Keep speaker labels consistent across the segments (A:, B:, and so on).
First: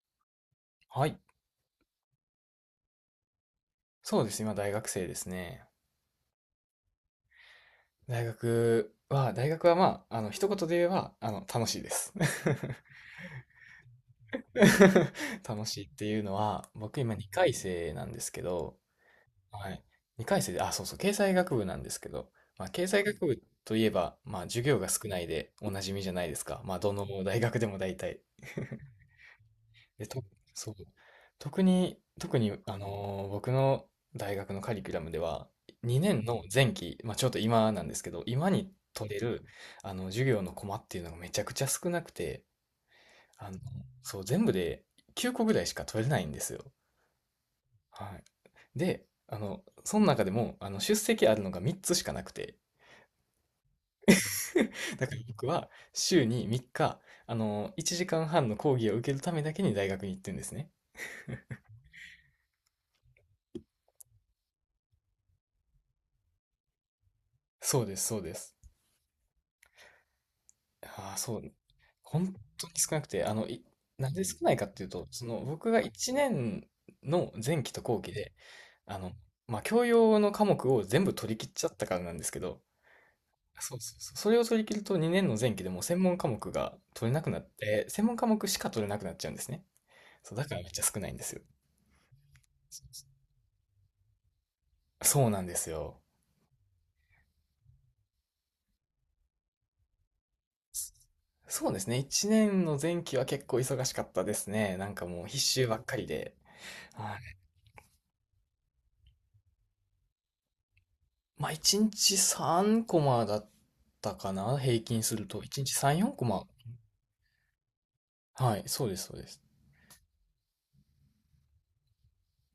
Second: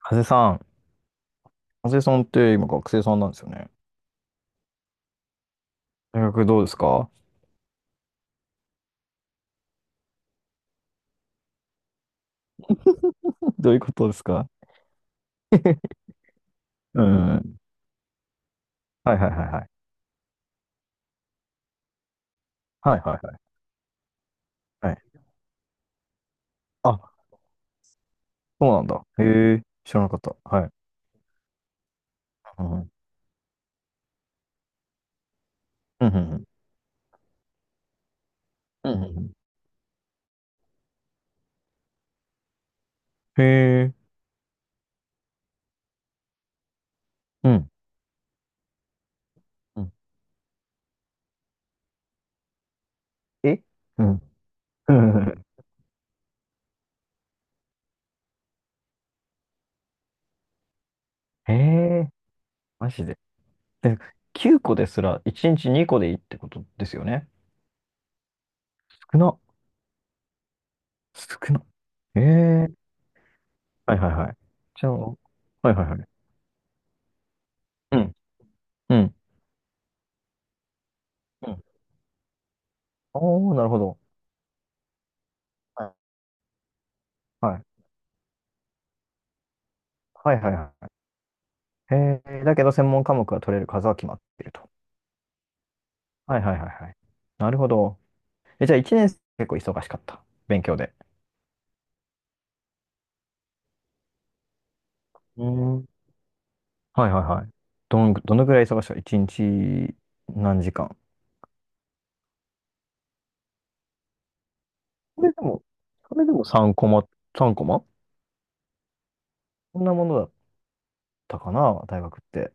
A: ハゼさん、
B: はい。
A: ハゼさんって今学生さんなんですよね。
B: そうです。今、大学生ですね。
A: 大学どうですか？
B: 大学はまあ、一言で言えば、楽しいです。
A: どういうことですか？
B: 楽しいって いうのは、僕
A: う
B: 今2回
A: ん。
B: 生なんですけど、
A: はいはいはいは
B: は
A: い。
B: い。2回生で、あ、そうそう、経済学部なんですけど、まあ、経
A: はい
B: 済
A: は
B: 学
A: いは
B: 部といえば、まあ、授業
A: い
B: が
A: はい。
B: 少ないでおなじみじゃないですか。まあ、どの
A: あ、
B: 大学でも大体。
A: そうなんだ。へえ、知ら
B: で、
A: なかった。はい。
B: そう。特に、
A: うん。
B: 僕の大学のカリキュラムでは、
A: う
B: 2年の
A: ん。
B: 前期、まあ、ちょっと今なんですけど、今に
A: うん。う
B: 取れ
A: ん
B: る、授業のコマっていうのがめちゃくちゃ少なくて、
A: へ
B: あの、
A: え。
B: そう、全部で9個ぐらいしか取れないんですよ。
A: うん。
B: はい。で、
A: うん
B: その中でも、出席あるのが3つしかなくて、
A: えうん。う
B: だから
A: ん
B: 僕 は週に3日、1時間半の講義を受けるためだけに大学に行ってるんですね。
A: へえ、マジで。で、9個ですら1日2個でいいってことですよね。
B: そうです、そうです。
A: 少な。
B: ああ、そ
A: 少
B: う、
A: な。へ
B: 本当
A: え。
B: に少なくて、
A: はいは
B: なん
A: い
B: で
A: はい。
B: 少ないかってい
A: じ
B: う
A: ゃあ、
B: と、
A: は
B: その、
A: い
B: 僕
A: はい
B: が
A: はい。
B: 1年の前期と
A: う
B: 後期
A: ん。
B: で、
A: う
B: あの、
A: ん。
B: まあ、教養の科目を全部取り切っ
A: うん。
B: ちゃったからなんですけど、
A: おー、なる
B: そ
A: ほ
B: うそ
A: ど。
B: うそう、それを取り切ると2年の前期でもう
A: は
B: 専門科目が取れなくなっ
A: い
B: て、専門科目しか取れなくなっちゃうんですね。そ
A: は
B: う、
A: い
B: だ
A: はい
B: からめっ
A: は
B: ちゃ少ないんですよ。
A: い。えー、だけど専門科目が取れる数は決まっていると。
B: そうなんですよ。
A: はいはいはいはい。なるほど。え、じゃあ1年生結構忙しかった。勉強で。
B: そうですね。1年の前期は結構忙しかったですね。なんかもう必
A: う
B: 修
A: ん。
B: ば
A: は
B: っかり
A: い
B: で。
A: はいはい。どの、どのぐらい忙しかった？ 1 日何時間？
B: まあ、1日3コマだったかな、平均す
A: そ
B: る
A: れで
B: と。1
A: も、
B: 日3、
A: そ
B: 4コ
A: れでも
B: マ。
A: 3コマ、3コマ
B: はい、そうです、そうです。
A: そんなものだったかな、大学って。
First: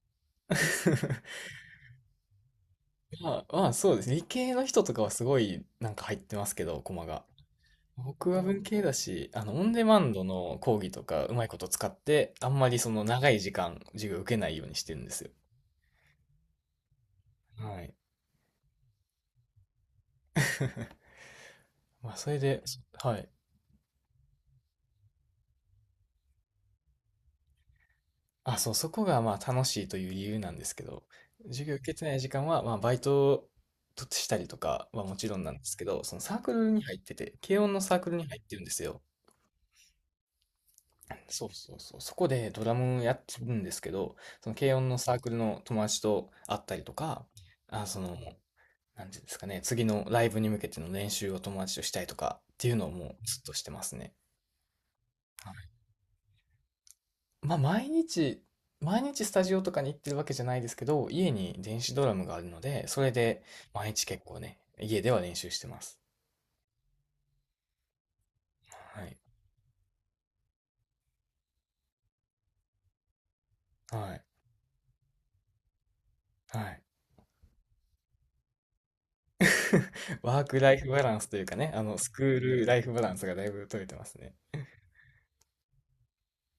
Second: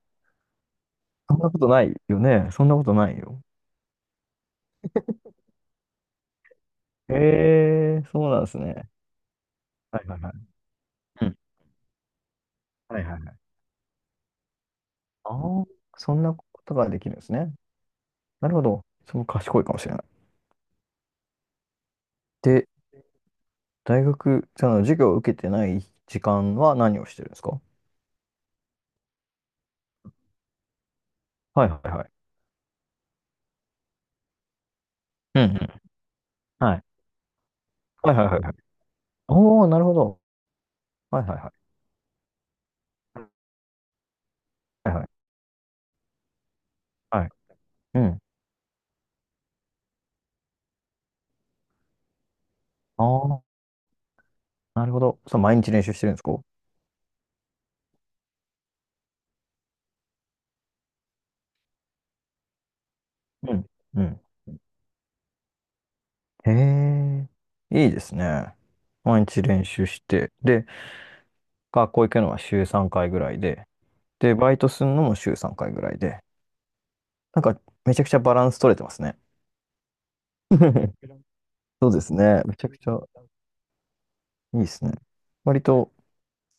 A: そん なことないよね。そんなことないよ。
B: まあ、まあ、そうですね。理系の人とかはすごいなんか入ってますけど、コマ
A: へ
B: が。
A: えー、そ
B: 僕
A: うな
B: は
A: んです
B: 文系
A: ね。
B: だし、オンデマ
A: はい
B: ン
A: はい
B: ド
A: はい。
B: の講義とか
A: う
B: う
A: ん
B: まいこと使って、あんまりそ
A: はい
B: の
A: はい
B: 長
A: はい。
B: い時間、授業受けないようにしてるんですよ。
A: ああ、そんなことができるんですね。
B: はい。
A: なるほど。その賢いかもしれない。
B: まあ、それで、
A: で、
B: はい。
A: 大学、その授業を受けてない時間は何をしてるんですか？
B: あ、そう、そこがまあ楽しいという理由なんですけど、授
A: はい
B: 業
A: は
B: 受
A: い
B: け
A: は
B: て
A: い。
B: ない時間は、まあバイトとしたりとかはもちろ
A: う
B: ん
A: んう
B: なんです
A: ん。
B: けど、そのサークル
A: は
B: に
A: い。
B: 入ってて、軽音のサーク
A: はい
B: ル
A: は
B: に
A: いは
B: 入っ
A: いはい。
B: てるんですよ。
A: おー、なるほど。はいはい
B: そう
A: はい。
B: そうそう。そこでドラムやってるんですけど、その軽音
A: はい
B: の
A: は
B: サークルの友達と会ったりと
A: い
B: か、
A: はい。
B: あ、そ
A: う
B: の、
A: ん。
B: なんていうんですかね、次のライブに向けての練習を友達としたりとかっていうのをもうず
A: あ
B: っとしてますね。
A: あ、なるほど。そう、毎日練習してるんですか？
B: まあ、毎日スタジオとかに行ってるわけじゃないですけど、家に電子ドラムがあるので、それで
A: うん。
B: 毎
A: う
B: 日
A: ん。
B: 結構ね、家では練習してます。
A: へえ、いいですね。
B: はい。
A: 毎日練習して、で、学校行くのは週3回ぐらいで、
B: はい。
A: で、バイトするのも週3回ぐらいで、
B: はい。
A: なんかめちゃくちゃバランス取れてますね。
B: ワークライフバランスというかね、
A: そうで
B: ス
A: す
B: クー
A: ね。め
B: ル
A: ちゃ
B: ラ
A: く
B: イ
A: ち
B: フ
A: ゃ
B: バランスがだいぶ取れてますね。
A: いいですね。割と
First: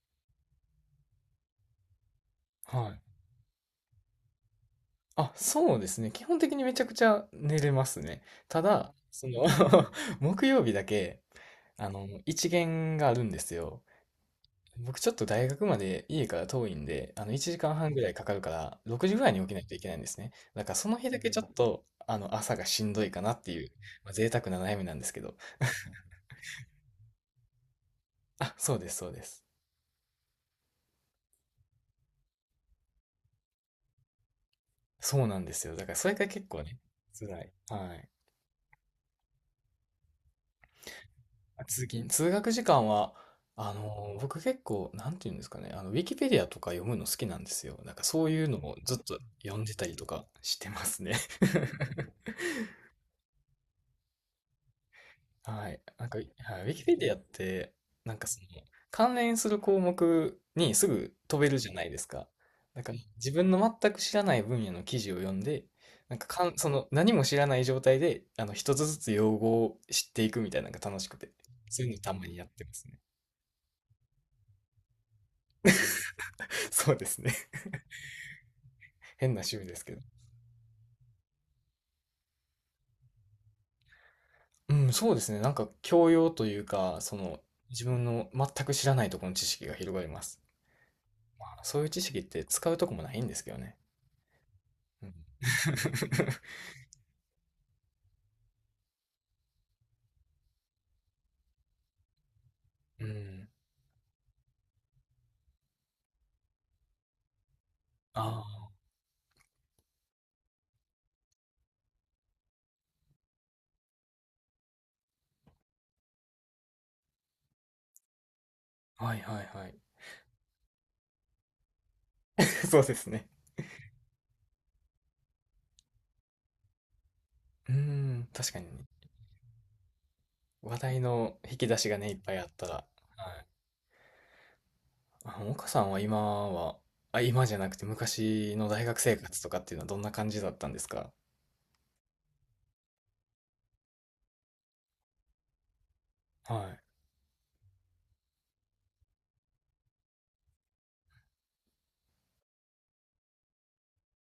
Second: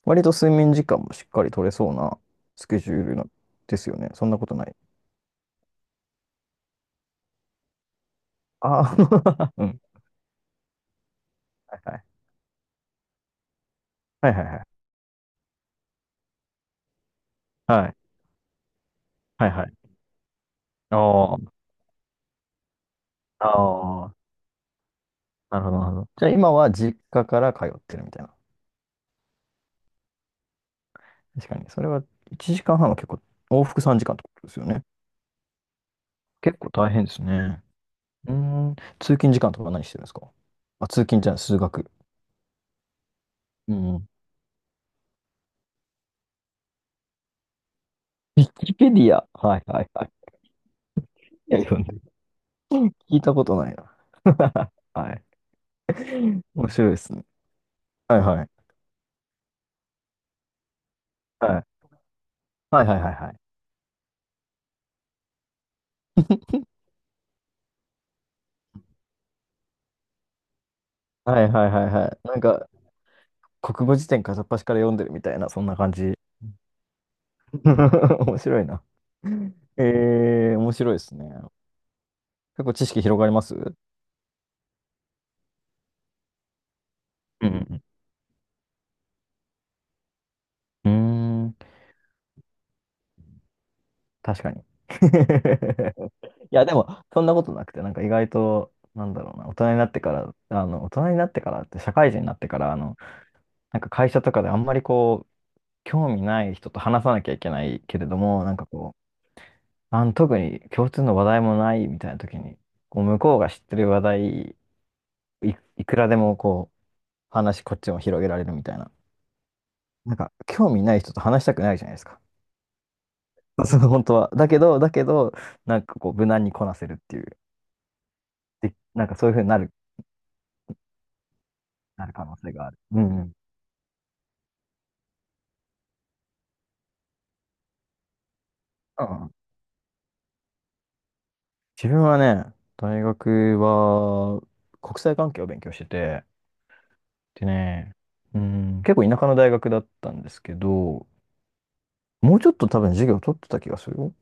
A: 割と睡眠時間もしっかり取れそうなスケ
B: は
A: ジュ
B: い。
A: ールのですよね。そんなことない？
B: あ、そうですね。基本的にめちゃくちゃ寝れますね。ただ、
A: あ
B: その
A: あ、うん。
B: 木曜日だけ、
A: はいはい。
B: 一限があるんですよ。
A: はいはいはい。
B: 僕ちょっと大学まで家から遠いんで、1時
A: は
B: 間半
A: い。
B: ぐらいかかるから、6時ぐらいに起
A: はい
B: きな
A: は
B: いといけ
A: い。
B: ないんですね。だからその日だけちょっ
A: あ
B: と、朝がしんどいかなっ
A: あ、
B: ていう、
A: あ
B: まあ、
A: あ、
B: 贅沢な悩みなんですけど。
A: なるほど、なるほど。じゃあ今は実家から通ってるみたいな。
B: あ、そうです、そうです。
A: 確かに。それは1時間半はんは結構、往復3時間ってことですよね。
B: そうなんですよ。だからそれが結
A: 結
B: 構
A: 構
B: ね、
A: 大変です
B: 辛い。
A: ね。
B: はい。
A: うーん。通勤時間とか何してるんですか？あ、通勤じゃない、数学。
B: 通学時間は、
A: うん。ウ
B: 僕結構、なんていうんですかね、ウィキペディアとか読むの好きなんですよ。なんかそうい
A: ィ
B: うの
A: キ
B: も
A: ペ
B: ずっ
A: ディ
B: と
A: ア。は
B: 読
A: い
B: んで
A: は
B: た
A: い
B: り
A: は
B: と
A: い。
B: かしてますね。
A: いや、読んで る聞いたことないな。はい。
B: はい。なんか、はい、ウ
A: 面
B: ィキ
A: 白い
B: ペ
A: で
B: ディ
A: す
B: アっ
A: ね。
B: て、な
A: は
B: ん
A: い
B: かそ
A: は
B: の、
A: い。
B: 関連する項目にすぐ飛
A: は
B: べる
A: い
B: じゃないですか。だ
A: はい
B: か
A: は
B: ら、
A: いはいは
B: 自
A: い。
B: 分の全く知らない分野の記事を読んで、なんか、その、何も知らない状態で、一つずつ用語を知っていくみたいなのが楽しくて、
A: はいはい
B: そ
A: は
B: う
A: い
B: いうの
A: は
B: た
A: い。
B: まに
A: なん
B: やって
A: か、
B: ますね。
A: 国語辞典片っ端から読んでるみたいな、そんな感じ。
B: そうですね。
A: 面白いな。
B: 変な趣味ですけど。
A: えー、面白いですね。結構知識広がりますうん
B: うん、そうですね。なんか、教養というか、その、自分の全く知らないところの知識が広がります。
A: うんうん。うーん、
B: そういう知識って使うとこもないんですけどね。
A: 確かに。
B: うん
A: いや、でも、そんなことなくて、なんか意外と、なんだろうな、大人になってから、大人になってからって、社会人になってから、
B: うん。
A: なんか会社とかであんまりこう、興味ない人と話さなきゃいけないけれども、なんか
B: あ
A: こう、特に共通の話題もないみたいな時に、こう向こうが知ってる話題、いくらでもこう、話こっちも広げられるみたいな。
B: あ、はいはいはい。
A: なんか、興味ない人と話したくないじゃないですか。
B: そうですね。
A: その本当は。だけど、なんかこう、無難にこなせるっていう。
B: うん、確かに
A: で、
B: ね。
A: なんかそういうふうになる、
B: 話題の引き出しが
A: な
B: ね、
A: る
B: いっ
A: 可
B: ぱ
A: 能
B: いあっ
A: 性
B: た
A: があ
B: ら。
A: る。
B: は
A: うんうん。
B: い。あ、岡さんは今は、あ、今じゃなくて昔の大学
A: う
B: 生
A: んうん。
B: 活とかっていうのはどんな感じだったんですか？
A: 自分はね、大学は国際関係を勉強してて、
B: は
A: でね、うん、結構田舎の大学だったんですけど、もうちょっと多分授業取ってた気がする。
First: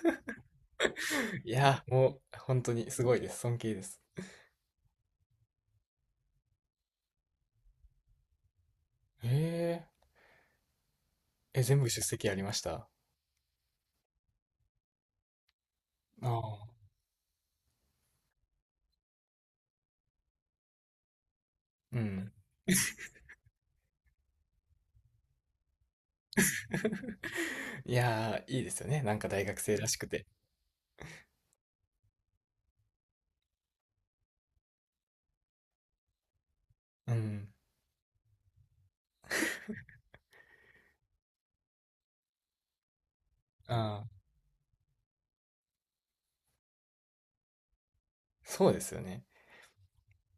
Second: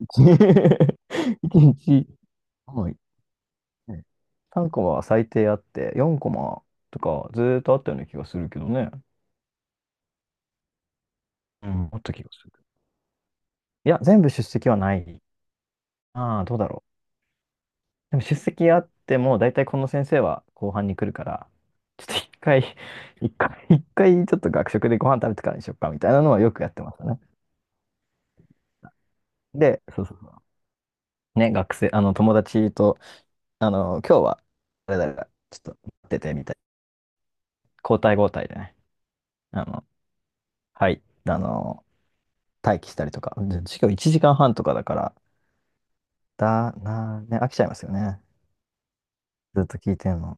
B: い。い
A: 一
B: や、
A: 日、
B: もう、本当
A: は
B: に
A: い。
B: すごいです。尊敬です。
A: ね3コマは最低あって、4コマとかずーっとあったような気がするけどね。
B: ええ、え、
A: う
B: 全部
A: ん、あっ
B: 出
A: た気
B: 席
A: が
B: あり
A: す
B: ま
A: る。
B: した？
A: いや、全部出席はない。
B: あ
A: ああ、どうだ
B: あ。
A: ろう。でも出席あっても、だいたいこの先生は後半に来るから、
B: う
A: ちょっと一
B: ん。
A: 回、一回ちょっと学食でご飯食べてからにしよっか、みたいなのはよくやってましたね。
B: いやー、いいですよね。なんか大学生
A: で、
B: らし
A: そ
B: く
A: うそう
B: て。
A: そう。ね、学生、友達と、今日は、誰々がちょっと、出てみたい。
B: うん。
A: 交代交代でね。あの、はい。あの、待機したりとか。でしかも
B: あ
A: 1
B: あ、
A: 時間半とかだから、だな、ね、飽きちゃいますよね。
B: そうですよね。
A: ずっと聞いてんの。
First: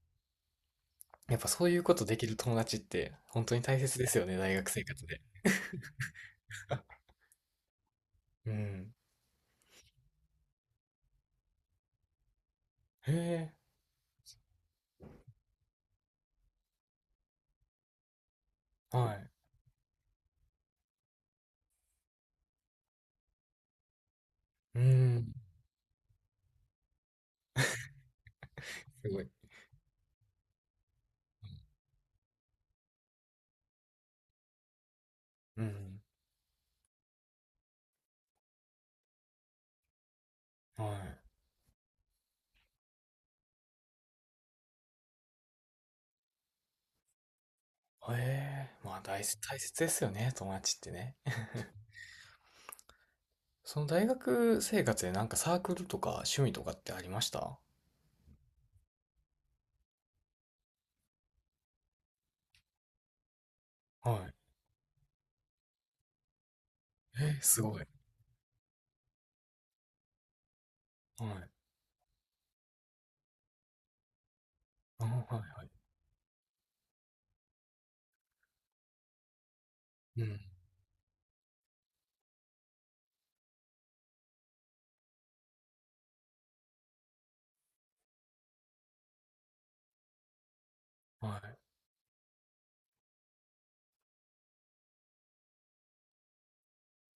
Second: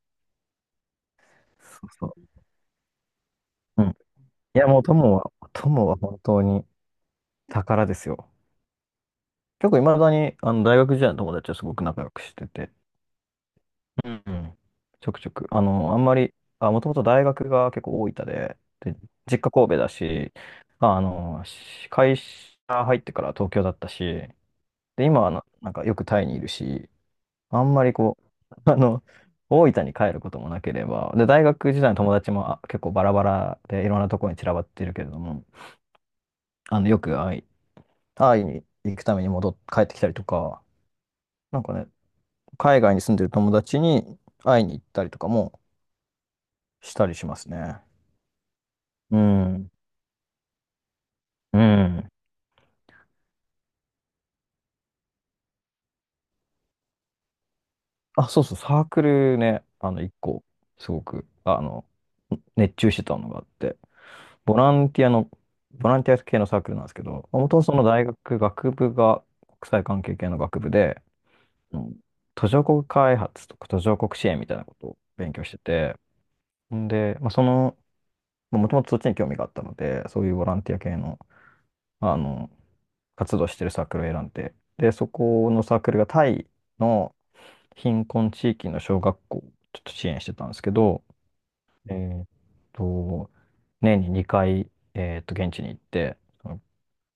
B: やっぱそうい
A: そ
B: う
A: う
B: こと
A: そ
B: できる友達って本当に大
A: う。うん。い
B: 切ですよね、大
A: や、
B: 学
A: も
B: 生
A: う
B: 活
A: 友
B: で。
A: は、友は本当に宝ですよ。
B: うん。
A: 結構いまだに、あの、大学時代の友達はすごく仲良くしてて。
B: へえ、
A: うん。うんちょくちょく。あの、あんまり、あ、もともと大学が結構大分で、で、
B: はい。
A: 実家神戸だし、会社入ってから東京だったし、
B: う
A: で、今は
B: ん、
A: な、なんかよくタイにいるし、あんまりこう、
B: すごい。
A: 大分に帰ることもなければ、で、大学時代の友達もあ結構バラバラでいろんなところに散らばってるけれども、
B: うん、
A: あの、よく会い、会いに行くために帰ってきたりとか、
B: は
A: なんかね、海外に住んでる友達に会いに行ったりとかもしたりしますね。
B: い。へえ、まあ
A: う
B: 大切、大
A: ん。
B: 切ですよね、友達ってね。
A: うん。
B: その大学生活でなんかサークルとか趣味とかってありました？
A: あ、そうそう、サークルね、あの、一個、すごく、あの、熱中してたのがあって、
B: はい。
A: ボランティアの、ボランティア系のサークルなんですけど、も
B: え
A: と
B: ー、
A: も
B: す
A: とそ
B: ご
A: の
B: い。
A: 大学、学部が国際関係系の学部で、
B: はい。
A: うん途上国開発とか途上国支援みたいなことを
B: あ、はい
A: 勉強して
B: はい。
A: て、んで、まあ、その、もともとそっちに興味があったので、そ
B: う
A: ういう
B: ん。
A: ボランティア系の、まあの、活動してるサークルを選んで、で、そこのサークルがタイの貧困地域の小学校をちょっと支援してたんですけど、
B: は
A: えーっと、年に2回、現地に行って、その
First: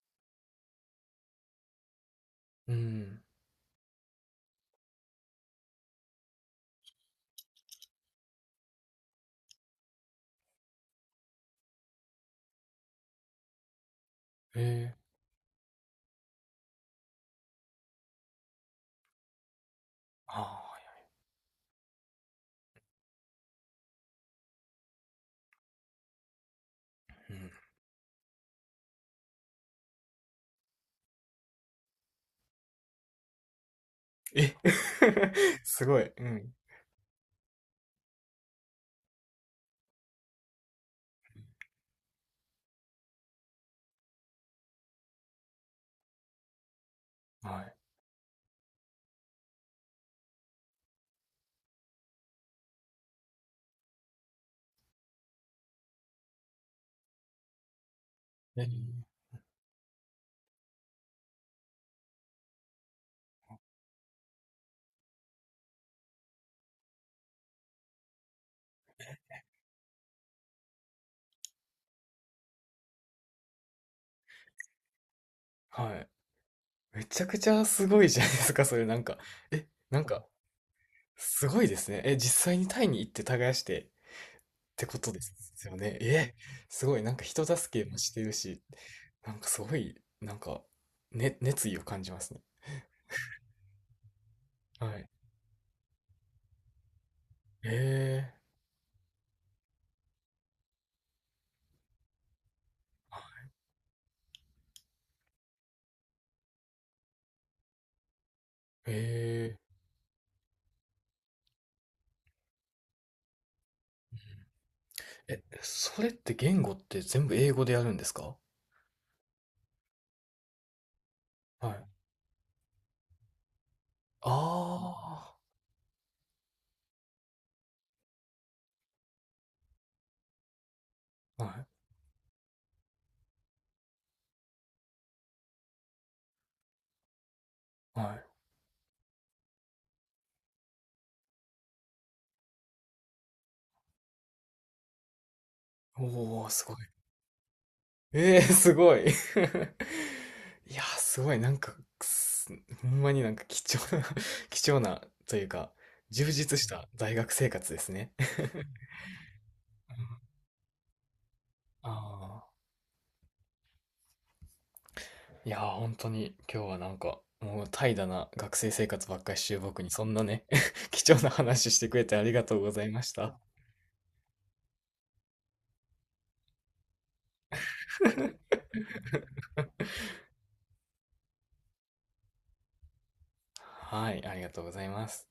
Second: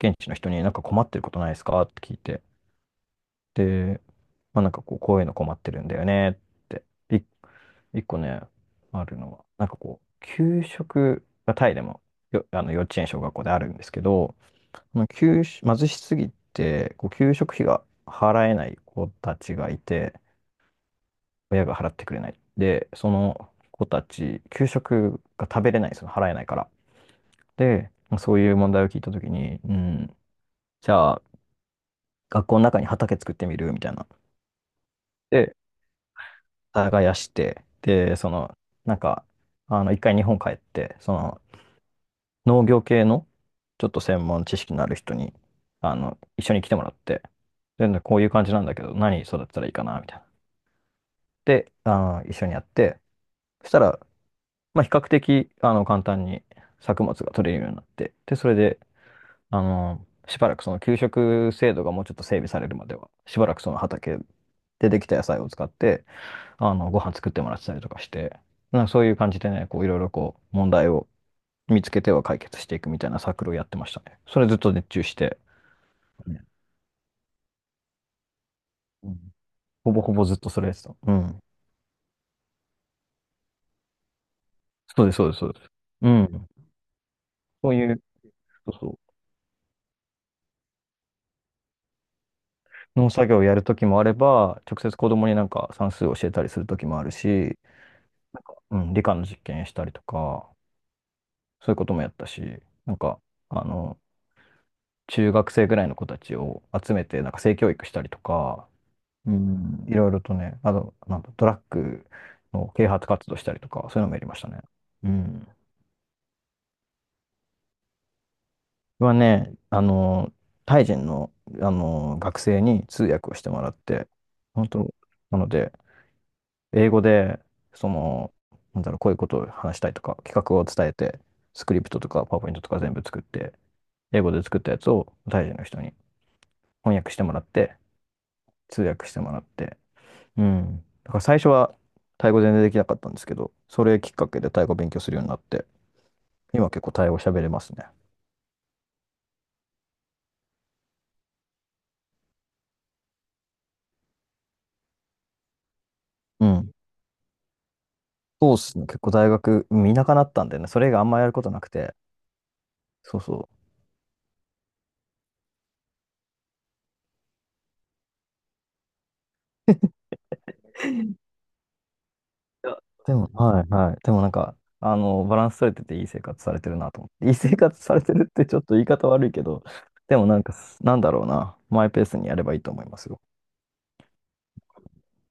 A: 現地の人になんか困ってることないですかって聞いて。
B: い。うん。
A: で、まあなんかこう、こういうの困ってるんだよねって。い一個ね、あるのは、なんかこう、給食がタイでもあの幼稚園、小学校であるんですけど、
B: えー、
A: その給食、貧しすぎて、こう、給食費が払えない子たちがいて、
B: あ
A: 親が払ってくれない。で、その子たち、給食が食べれないんですよ。払えないから。
B: ー、はい。うん。
A: で、そういう問題を聞いたときに、うん、じゃあ、学校の中に畑作ってみるみたいな
B: え
A: で、
B: すごい。うん。
A: 耕して、で、その、なんか、あの、一回日本帰って、その、農業系の、ちょっと専門知識のある人に、あの、一緒に来てもらって、
B: はい。
A: で、こういう感じなんだけど、何育てたらいいかな、みたいな。で、あの、一緒にやって、そしたら、まあ、比較的、あの、簡単に作物が取れるようになって、で、それ
B: えー、
A: で、あの、しばらくその給食制度がもうちょっと整備されるまでは、しばらくその畑でできた野菜を使って、あの、ご飯作ってもらってたりとかして、なんかそういう感じでね、こういろいろこう問題を見つけては解決していくみたいなサークルをやってましたね。それずっと熱中して、
B: はい。
A: ね
B: めちゃくちゃすごいじゃないですか、それなん
A: う
B: か。
A: ん
B: え、
A: ほ
B: な
A: ぼ
B: ん
A: ほ
B: か、
A: ぼずっとそれやってた。うん。
B: すごいですね。え、実際にタイに行って耕してってこ
A: そう
B: と
A: です、
B: で
A: そうです、そうで
B: す
A: す。
B: よね。
A: う
B: え、
A: ん。
B: すごい、なんか人
A: そう
B: 助け
A: い
B: も
A: う、
B: してるし、
A: そうそ
B: なんかすごい、なんか、ね、熱意を感じますね。
A: う。農作業をやるときもあれば、直
B: は
A: 接
B: い。
A: 子供になんか算数を教えたりするときもあるし、なん
B: え
A: か、うん、理科の実験したりとか、そういうこともやったし、なんか、あの、中学生ぐらいの子たちを集めて、なんか性教育したりとか、
B: ー、
A: う
B: え
A: ん、いろいろとね、あと、なんだ、ドラッグの啓発活動したりとか、そういうのもやりましたね。う
B: ー、え、
A: ん。
B: それって言語って全部英語でやるんですか？
A: はね、あの、タイ人の、
B: は
A: あ
B: い。
A: の、学生に通訳をしてもらって、
B: あ
A: 本当、なので、英語で、その、なんだろう、こういうことを話したいとか、企画を伝えて、
B: あ、は
A: ス
B: い、
A: クリプトとか、パワーポイントとか全部作って、英語で作ったやつをタイ人の人に翻訳してもらって、
B: はい。
A: 通訳してもらって、うん。だから最初はタイ語全然できなかったんですけど、それきっかけでタイ語勉強するようになって、
B: おー、す
A: 今
B: ごい。
A: 結構タイ語喋れますね。
B: ええーすごい。いやー、すごい、なんか、すほんまになんか貴重な 貴重なというか、充
A: う
B: 実し
A: ん。
B: た大学生活ですね。
A: そうっすね。結構大学、うん田舎だったんでね、それ以外あんまやることなくて、
B: あ
A: そうそ
B: あ、いやー、本当に今日はなんか、もう怠惰な学生生活ばっかりしてる僕にそんなね 貴重な話してくれてありがとう
A: う。
B: ご
A: いや
B: ざいまし
A: でも、
B: た。
A: はいはい。でもなんか、あの、バランス取れてていい生活されてるなと思って。いい生活されてるってちょっと言い方悪いけど、でもなんか、なんだろうな。マイペースにやればいいと思いますよ。
B: はい、ありがとうございます。